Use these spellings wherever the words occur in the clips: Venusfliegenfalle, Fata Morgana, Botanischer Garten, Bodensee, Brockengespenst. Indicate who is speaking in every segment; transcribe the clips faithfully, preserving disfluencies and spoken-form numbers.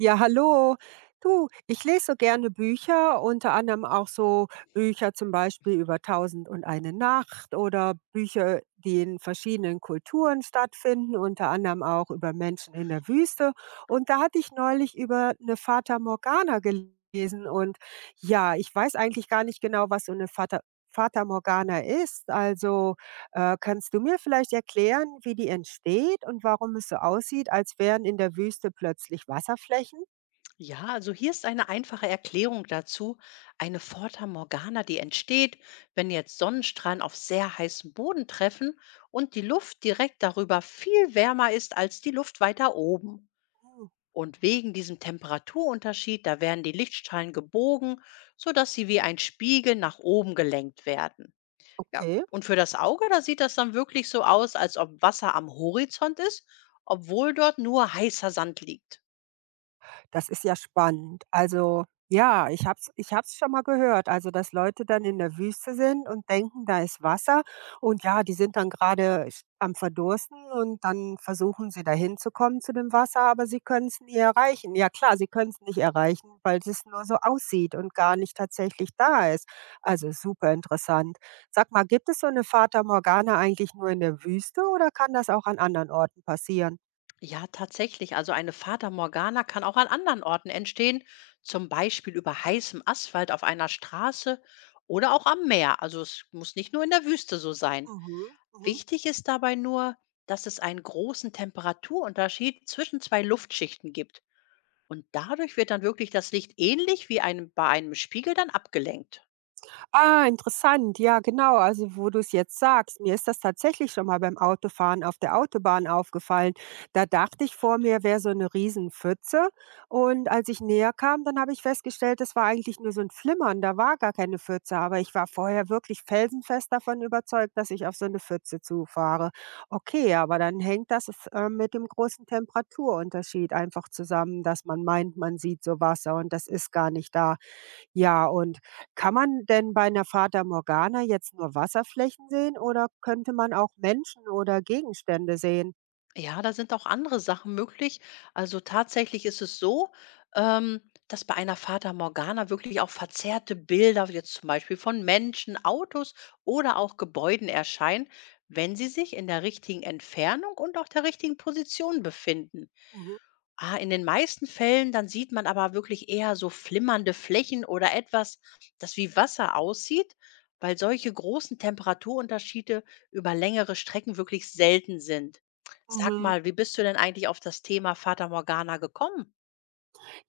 Speaker 1: Ja, hallo. Du, ich lese so gerne Bücher, unter anderem auch so Bücher zum Beispiel über Tausend und eine Nacht oder Bücher, die in verschiedenen Kulturen stattfinden, unter anderem auch über Menschen in der Wüste. Und da hatte ich neulich über eine Fata Morgana gelesen. Und ja, ich weiß eigentlich gar nicht genau, was so eine Fata, Fata Morgana ist. Also äh, kannst du mir vielleicht erklären, wie die entsteht und warum es so aussieht, als wären in der Wüste plötzlich Wasserflächen?
Speaker 2: Ja, also hier ist eine einfache Erklärung dazu. Eine Fata Morgana, die entsteht, wenn jetzt Sonnenstrahlen auf sehr heißen Boden treffen und die Luft direkt darüber viel wärmer ist als die Luft weiter oben.
Speaker 1: Hm,
Speaker 2: Und wegen diesem Temperaturunterschied, da werden die Lichtstrahlen gebogen, sodass sie wie ein Spiegel nach oben gelenkt werden. Ja,
Speaker 1: okay,
Speaker 2: und für das Auge, da sieht das dann wirklich so aus, als ob Wasser am Horizont ist, obwohl dort nur heißer Sand liegt.
Speaker 1: das ist ja spannend. Also, ja, ich habe es ich habe es schon mal gehört, also, dass Leute dann in der Wüste sind und denken, da ist Wasser und ja, die sind dann gerade sch am Verdursten und dann versuchen sie da hinzukommen zu dem Wasser, aber sie können es nie erreichen. Ja klar, sie können es nicht erreichen, weil es nur so aussieht und gar nicht tatsächlich da ist. Also, super interessant. Sag mal, gibt es so eine Fata Morgana eigentlich nur in der Wüste oder kann das auch an anderen Orten passieren?
Speaker 2: Ja, tatsächlich. Also eine Fata Morgana kann auch an anderen Orten entstehen, zum Beispiel über heißem Asphalt auf einer Straße oder auch am Meer. Also es muss nicht nur in der Wüste so sein.
Speaker 1: Mhm, mhm.
Speaker 2: Wichtig ist dabei nur, dass es einen großen Temperaturunterschied zwischen zwei Luftschichten gibt. Und dadurch wird dann wirklich das Licht ähnlich wie einem, bei einem Spiegel dann abgelenkt.
Speaker 1: Ah, interessant. Ja, genau. Also, wo du es jetzt sagst, mir ist das tatsächlich schon mal beim Autofahren auf der Autobahn aufgefallen. Da dachte ich, vor mir wäre so eine Riesenpfütze. Und als ich näher kam, dann habe ich festgestellt, das war eigentlich nur so ein Flimmern. Da war gar keine Pfütze. Aber ich war vorher wirklich felsenfest davon überzeugt, dass ich auf so eine Pfütze zufahre. Okay, aber dann hängt das äh, mit dem großen Temperaturunterschied einfach zusammen, dass man meint, man sieht so Wasser und das ist gar nicht da. Ja, und kann man denn bei einer Fata Morgana jetzt nur Wasserflächen sehen oder könnte man auch Menschen oder Gegenstände sehen?
Speaker 2: Ja, da sind auch andere Sachen möglich. Also tatsächlich ist es so, ähm, dass bei einer Fata Morgana wirklich auch verzerrte Bilder, jetzt zum Beispiel von Menschen, Autos oder auch Gebäuden erscheinen, wenn sie sich in der richtigen Entfernung und auch der richtigen Position befinden.
Speaker 1: Mhm,
Speaker 2: Ah, in den meisten Fällen, dann sieht man aber wirklich eher so flimmernde Flächen oder etwas, das wie Wasser aussieht, weil solche großen Temperaturunterschiede über längere Strecken wirklich selten sind. Sag
Speaker 1: mhm.
Speaker 2: mal, wie bist du denn eigentlich auf das Thema Fata Morgana gekommen?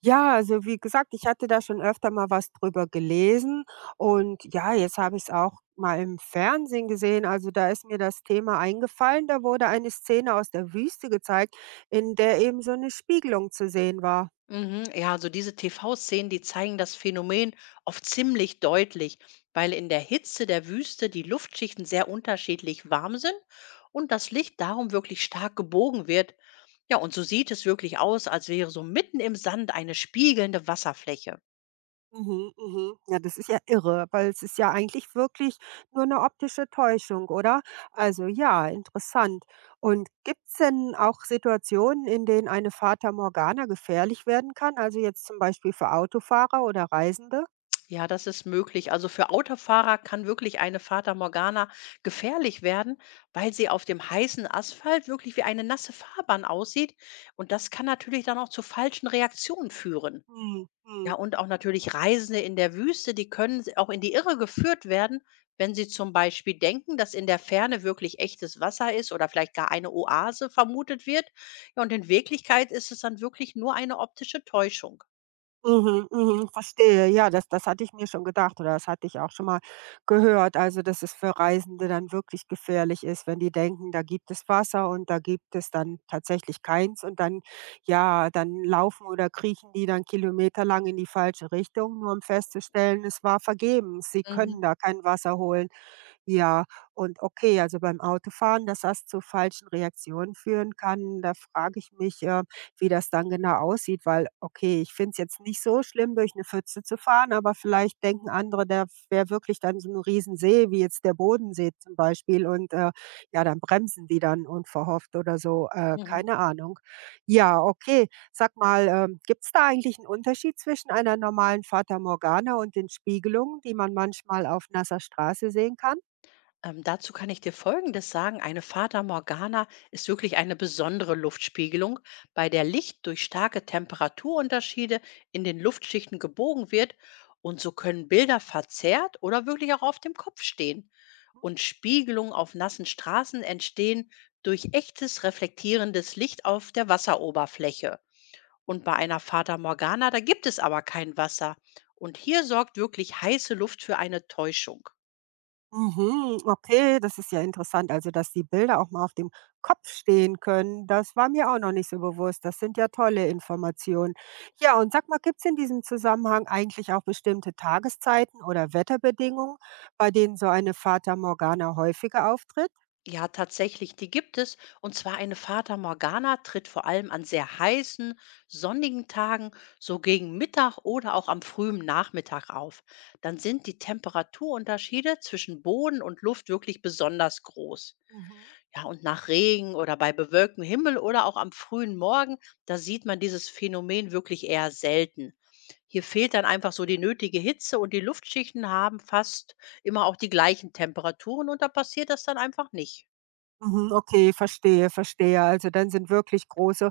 Speaker 1: Ja, also wie gesagt, ich hatte da schon öfter mal was drüber gelesen und ja, jetzt habe ich es auch mal im Fernsehen gesehen. Also, da ist mir das Thema eingefallen. Da wurde eine Szene aus der Wüste gezeigt, in der eben so eine Spiegelung zu sehen war.
Speaker 2: Mhm. Ja, so diese T V-Szenen, die zeigen das Phänomen oft ziemlich deutlich, weil in der Hitze der Wüste die Luftschichten sehr unterschiedlich warm sind und das Licht darum wirklich stark gebogen wird. Ja, und so sieht es wirklich aus, als wäre so mitten im Sand eine spiegelnde Wasserfläche.
Speaker 1: Mhm, mhm. Ja, das ist ja irre, weil es ist ja eigentlich wirklich nur eine optische Täuschung, oder? Also ja, interessant. Und gibt es denn auch Situationen, in denen eine Fata Morgana gefährlich werden kann? Also jetzt zum Beispiel für Autofahrer oder Reisende?
Speaker 2: Ja, das ist möglich. Also für Autofahrer kann wirklich eine Fata Morgana gefährlich werden, weil sie auf dem heißen Asphalt wirklich wie eine nasse Fahrbahn aussieht. Und das kann natürlich dann auch zu falschen Reaktionen führen.
Speaker 1: Mhm,
Speaker 2: Ja,
Speaker 1: mhm.
Speaker 2: und auch natürlich Reisende in der Wüste, die können s auch in die Irre geführt werden, wenn sie zum Beispiel denken, dass in der Ferne wirklich echtes Wasser ist oder vielleicht gar eine Oase vermutet wird. Ja, und in Wirklichkeit ist es dann wirklich nur eine optische Täuschung.
Speaker 1: Mhm, mhm, verstehe. Ja, das das hatte ich mir schon gedacht oder das hatte ich auch schon mal gehört. Also, dass es für Reisende dann wirklich gefährlich ist, wenn die denken, da gibt es Wasser und da gibt es dann tatsächlich keins und dann ja, dann laufen oder kriechen die dann kilometerlang in die falsche Richtung, nur um festzustellen, es war vergebens. Sie können
Speaker 2: Mhm,
Speaker 1: da kein Wasser holen. Ja, und okay, also beim Autofahren, dass das zu falschen Reaktionen führen kann, da frage ich mich, äh, wie das dann genau aussieht, weil okay, ich finde es jetzt nicht so schlimm, durch eine Pfütze zu fahren, aber vielleicht denken andere, da wäre wirklich dann so ein Riesensee wie jetzt der Bodensee zum Beispiel und, äh, ja, dann bremsen die dann unverhofft oder so, äh,
Speaker 2: mhm.
Speaker 1: keine Ahnung. Ja, okay. Sag mal, ähm, gibt's da eigentlich einen Unterschied zwischen einer normalen Fata Morgana und den Spiegelungen, die man manchmal auf nasser Straße sehen kann?
Speaker 2: Ähm, dazu kann ich dir Folgendes sagen. Eine Fata Morgana ist wirklich eine besondere Luftspiegelung, bei der Licht durch starke Temperaturunterschiede in den Luftschichten gebogen wird und so können Bilder verzerrt oder wirklich auch auf dem Kopf stehen. Und Spiegelungen auf nassen Straßen entstehen durch echtes reflektierendes Licht auf der Wasseroberfläche. Und bei einer Fata Morgana, da gibt es aber kein Wasser. Und hier sorgt wirklich heiße Luft für eine Täuschung.
Speaker 1: Mhm, okay, das ist ja interessant. Also, dass die Bilder auch mal auf dem Kopf stehen können, das war mir auch noch nicht so bewusst. Das sind ja tolle Informationen. Ja, und sag mal, gibt es in diesem Zusammenhang eigentlich auch bestimmte Tageszeiten oder Wetterbedingungen, bei denen so eine Fata Morgana häufiger auftritt?
Speaker 2: Ja, tatsächlich, die gibt es. Und zwar eine Fata Morgana tritt vor allem an sehr heißen, sonnigen Tagen, so gegen Mittag oder auch am frühen Nachmittag auf. Dann sind die Temperaturunterschiede zwischen Boden und Luft wirklich besonders groß.
Speaker 1: Mhm.
Speaker 2: Ja, und nach Regen oder bei bewölktem Himmel oder auch am frühen Morgen, da sieht man dieses Phänomen wirklich eher selten. Hier fehlt dann einfach so die nötige Hitze und die Luftschichten haben fast immer auch die gleichen Temperaturen und da passiert das dann einfach nicht.
Speaker 1: Mhm, okay, verstehe, verstehe. Also, dann sind wirklich große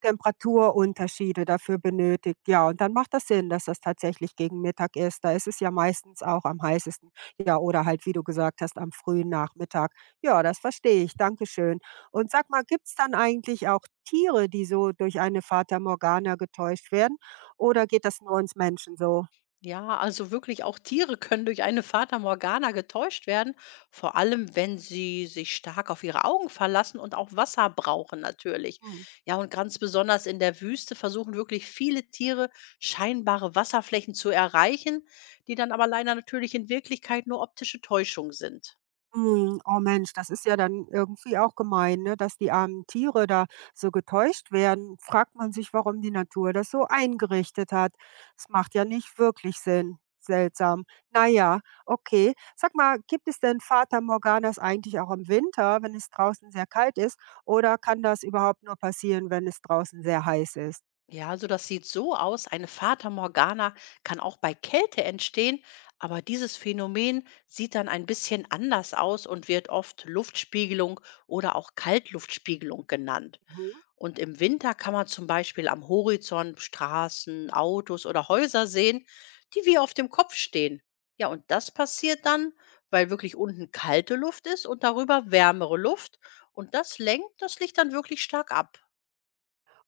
Speaker 1: Temperaturunterschiede dafür benötigt. Ja, und dann macht das Sinn, dass das tatsächlich gegen Mittag ist. Da ist es ja meistens auch am heißesten. Ja, oder halt, wie du gesagt hast, am frühen Nachmittag. Ja, das verstehe ich. Dankeschön. Und sag mal, gibt's dann eigentlich auch Tiere, die so durch eine Fata Morgana getäuscht werden? Oder geht das nur uns Menschen so?
Speaker 2: Ja, also wirklich auch Tiere können durch eine Fata Morgana getäuscht werden, vor allem wenn sie sich stark auf ihre Augen verlassen und auch Wasser brauchen natürlich.
Speaker 1: Hm.
Speaker 2: Ja, und ganz besonders in der Wüste versuchen wirklich viele Tiere scheinbare Wasserflächen zu erreichen, die dann aber leider natürlich in Wirklichkeit nur optische Täuschung sind.
Speaker 1: Mhm. Oh Mensch, das ist ja dann irgendwie auch gemein, ne, dass die armen Tiere da so getäuscht werden. Fragt man sich, warum die Natur das so eingerichtet hat. Es macht ja nicht wirklich Sinn. Seltsam. Naja, okay. Sag mal, gibt es denn Fata Morganas eigentlich auch im Winter, wenn es draußen sehr kalt ist? Oder kann das überhaupt nur passieren, wenn es draußen sehr heiß ist?
Speaker 2: Ja, also das sieht so aus. Eine Fata Morgana kann auch bei Kälte entstehen, aber dieses Phänomen sieht dann ein bisschen anders aus und wird oft Luftspiegelung oder auch Kaltluftspiegelung genannt.
Speaker 1: Mhm.
Speaker 2: Und im Winter kann man zum Beispiel am Horizont Straßen, Autos oder Häuser sehen, die wie auf dem Kopf stehen. Ja, und das passiert dann, weil wirklich unten kalte Luft ist und darüber wärmere Luft. Und das lenkt das Licht dann wirklich stark ab.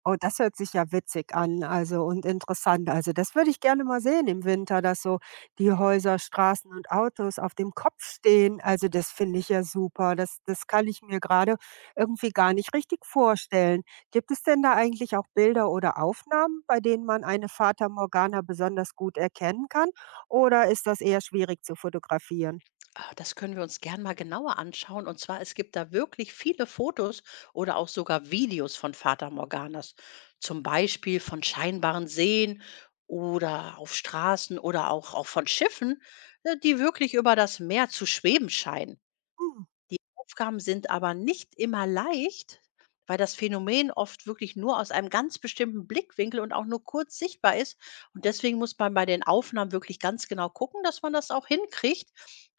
Speaker 1: Oh, das hört sich ja witzig an, also und interessant. Also, das würde ich gerne mal sehen im Winter, dass so die Häuser, Straßen und Autos auf dem Kopf stehen. Also, das finde ich ja super. Das das kann ich mir gerade irgendwie gar nicht richtig vorstellen. Gibt es denn da eigentlich auch Bilder oder Aufnahmen, bei denen man eine Fata Morgana besonders gut erkennen kann, oder ist das eher schwierig zu fotografieren?
Speaker 2: Ah, das können wir uns gern mal genauer anschauen. Und zwar, es gibt da wirklich viele Fotos oder auch sogar Videos von Fata Morganas. Zum Beispiel von scheinbaren Seen oder auf Straßen oder auch, auch von Schiffen, äh, die wirklich über das Meer zu schweben scheinen.
Speaker 1: Hm.
Speaker 2: Die Aufgaben sind aber nicht immer leicht, weil das Phänomen oft wirklich nur aus einem ganz bestimmten Blickwinkel und auch nur kurz sichtbar ist. Und deswegen muss man bei den Aufnahmen wirklich ganz genau gucken, dass man das auch hinkriegt.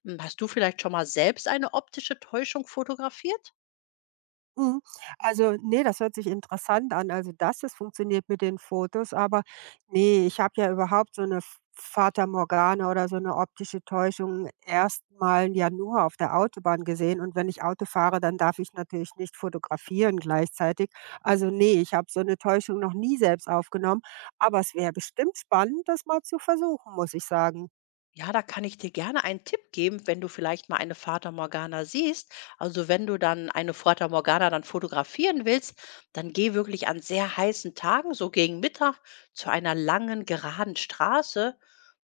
Speaker 2: Hm, Hast du vielleicht schon mal selbst eine optische Täuschung fotografiert?
Speaker 1: Mhm. Also, nee, das hört sich interessant an. Also, dass es funktioniert mit den Fotos, aber nee, ich habe ja überhaupt so eine F Fata Morgana oder so eine optische Täuschung erst ja nur auf der Autobahn gesehen und wenn ich Auto fahre, dann darf ich natürlich nicht fotografieren gleichzeitig. Also, nee, ich habe so eine Täuschung noch nie selbst aufgenommen, aber es wäre bestimmt spannend, das mal zu versuchen, muss ich sagen.
Speaker 2: Ja, da kann ich dir gerne einen Tipp geben, wenn du vielleicht mal eine Fata Morgana siehst. Also wenn du dann eine Fata Morgana dann fotografieren willst, dann geh wirklich an sehr heißen Tagen, so gegen Mittag, zu einer langen, geraden Straße.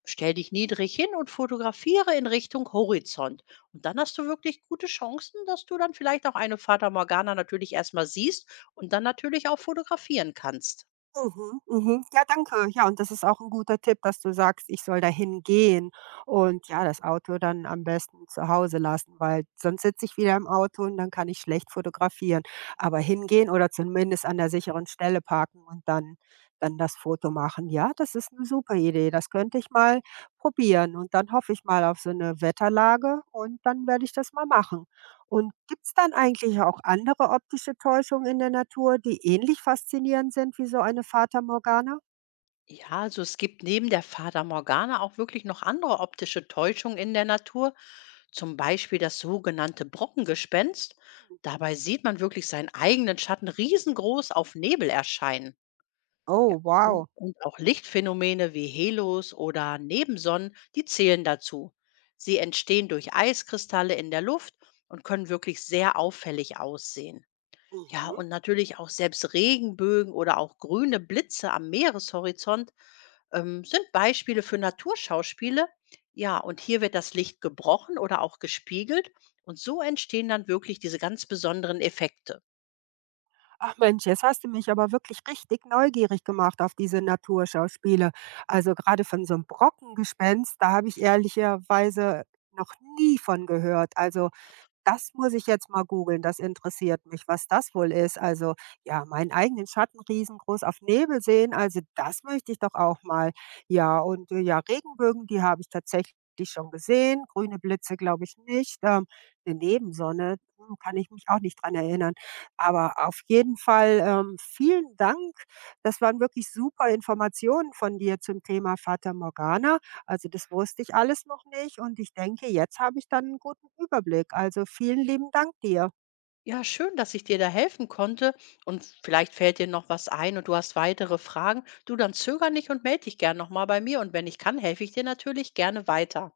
Speaker 2: Stell dich niedrig hin und fotografiere in Richtung Horizont. Und dann hast du wirklich gute Chancen, dass du dann vielleicht auch eine Fata Morgana natürlich erstmal siehst und dann natürlich auch fotografieren kannst.
Speaker 1: Mhm, mhm. Ja, danke. Ja, und das ist auch ein guter Tipp, dass du sagst, ich soll dahin gehen und ja, das Auto dann am besten zu Hause lassen, weil sonst sitze ich wieder im Auto und dann kann ich schlecht fotografieren. Aber hingehen oder zumindest an der sicheren Stelle parken und dann dann das Foto machen. Ja, das ist eine super Idee. Das könnte ich mal probieren und dann hoffe ich mal auf so eine Wetterlage und dann werde ich das mal machen. Und gibt's dann eigentlich auch andere optische Täuschungen in der Natur, die ähnlich faszinierend sind wie so eine Fata Morgana?
Speaker 2: Ja, also es gibt neben der Fata Morgana auch wirklich noch andere optische Täuschungen in der Natur, zum Beispiel das sogenannte Brockengespenst. Dabei sieht man wirklich seinen eigenen Schatten riesengroß auf Nebel erscheinen. Ja,
Speaker 1: Oh,
Speaker 2: U-
Speaker 1: wow.
Speaker 2: Und auch Lichtphänomene wie Helos oder Nebensonnen, die zählen dazu. Sie entstehen durch Eiskristalle in der Luft und können wirklich sehr auffällig aussehen. Ja,
Speaker 1: Mhm.
Speaker 2: und natürlich auch selbst Regenbögen oder auch grüne Blitze am Meereshorizont ähm, sind Beispiele für Naturschauspiele. Ja, und hier wird das Licht gebrochen oder auch gespiegelt und so entstehen dann wirklich diese ganz besonderen Effekte.
Speaker 1: Ach Mensch, jetzt hast du mich aber wirklich richtig neugierig gemacht auf diese Naturschauspiele. Also gerade von so einem Brockengespenst, da habe ich ehrlicherweise noch nie von gehört. Also das muss ich jetzt mal googeln, das interessiert mich, was das wohl ist. Also, ja, meinen eigenen Schatten riesengroß auf Nebel sehen, also das möchte ich doch auch mal. Ja, und, äh, ja, Regenbögen, die habe ich tatsächlich schon gesehen, grüne Blitze glaube ich nicht. Ähm, 'ne Nebensonne, hm, kann ich mich auch nicht dran erinnern. Aber auf jeden Fall, ähm, vielen Dank. Das waren wirklich super Informationen von dir zum Thema Fata Morgana. Also das wusste ich alles noch nicht und ich denke, jetzt habe ich dann einen guten Überblick. Also vielen lieben Dank dir.
Speaker 2: Ja, schön, dass ich dir da helfen konnte und vielleicht fällt dir noch was ein und du hast weitere Fragen. Du, dann zöger nicht und melde dich gern nochmal bei mir und wenn ich kann, helfe ich dir natürlich gerne weiter.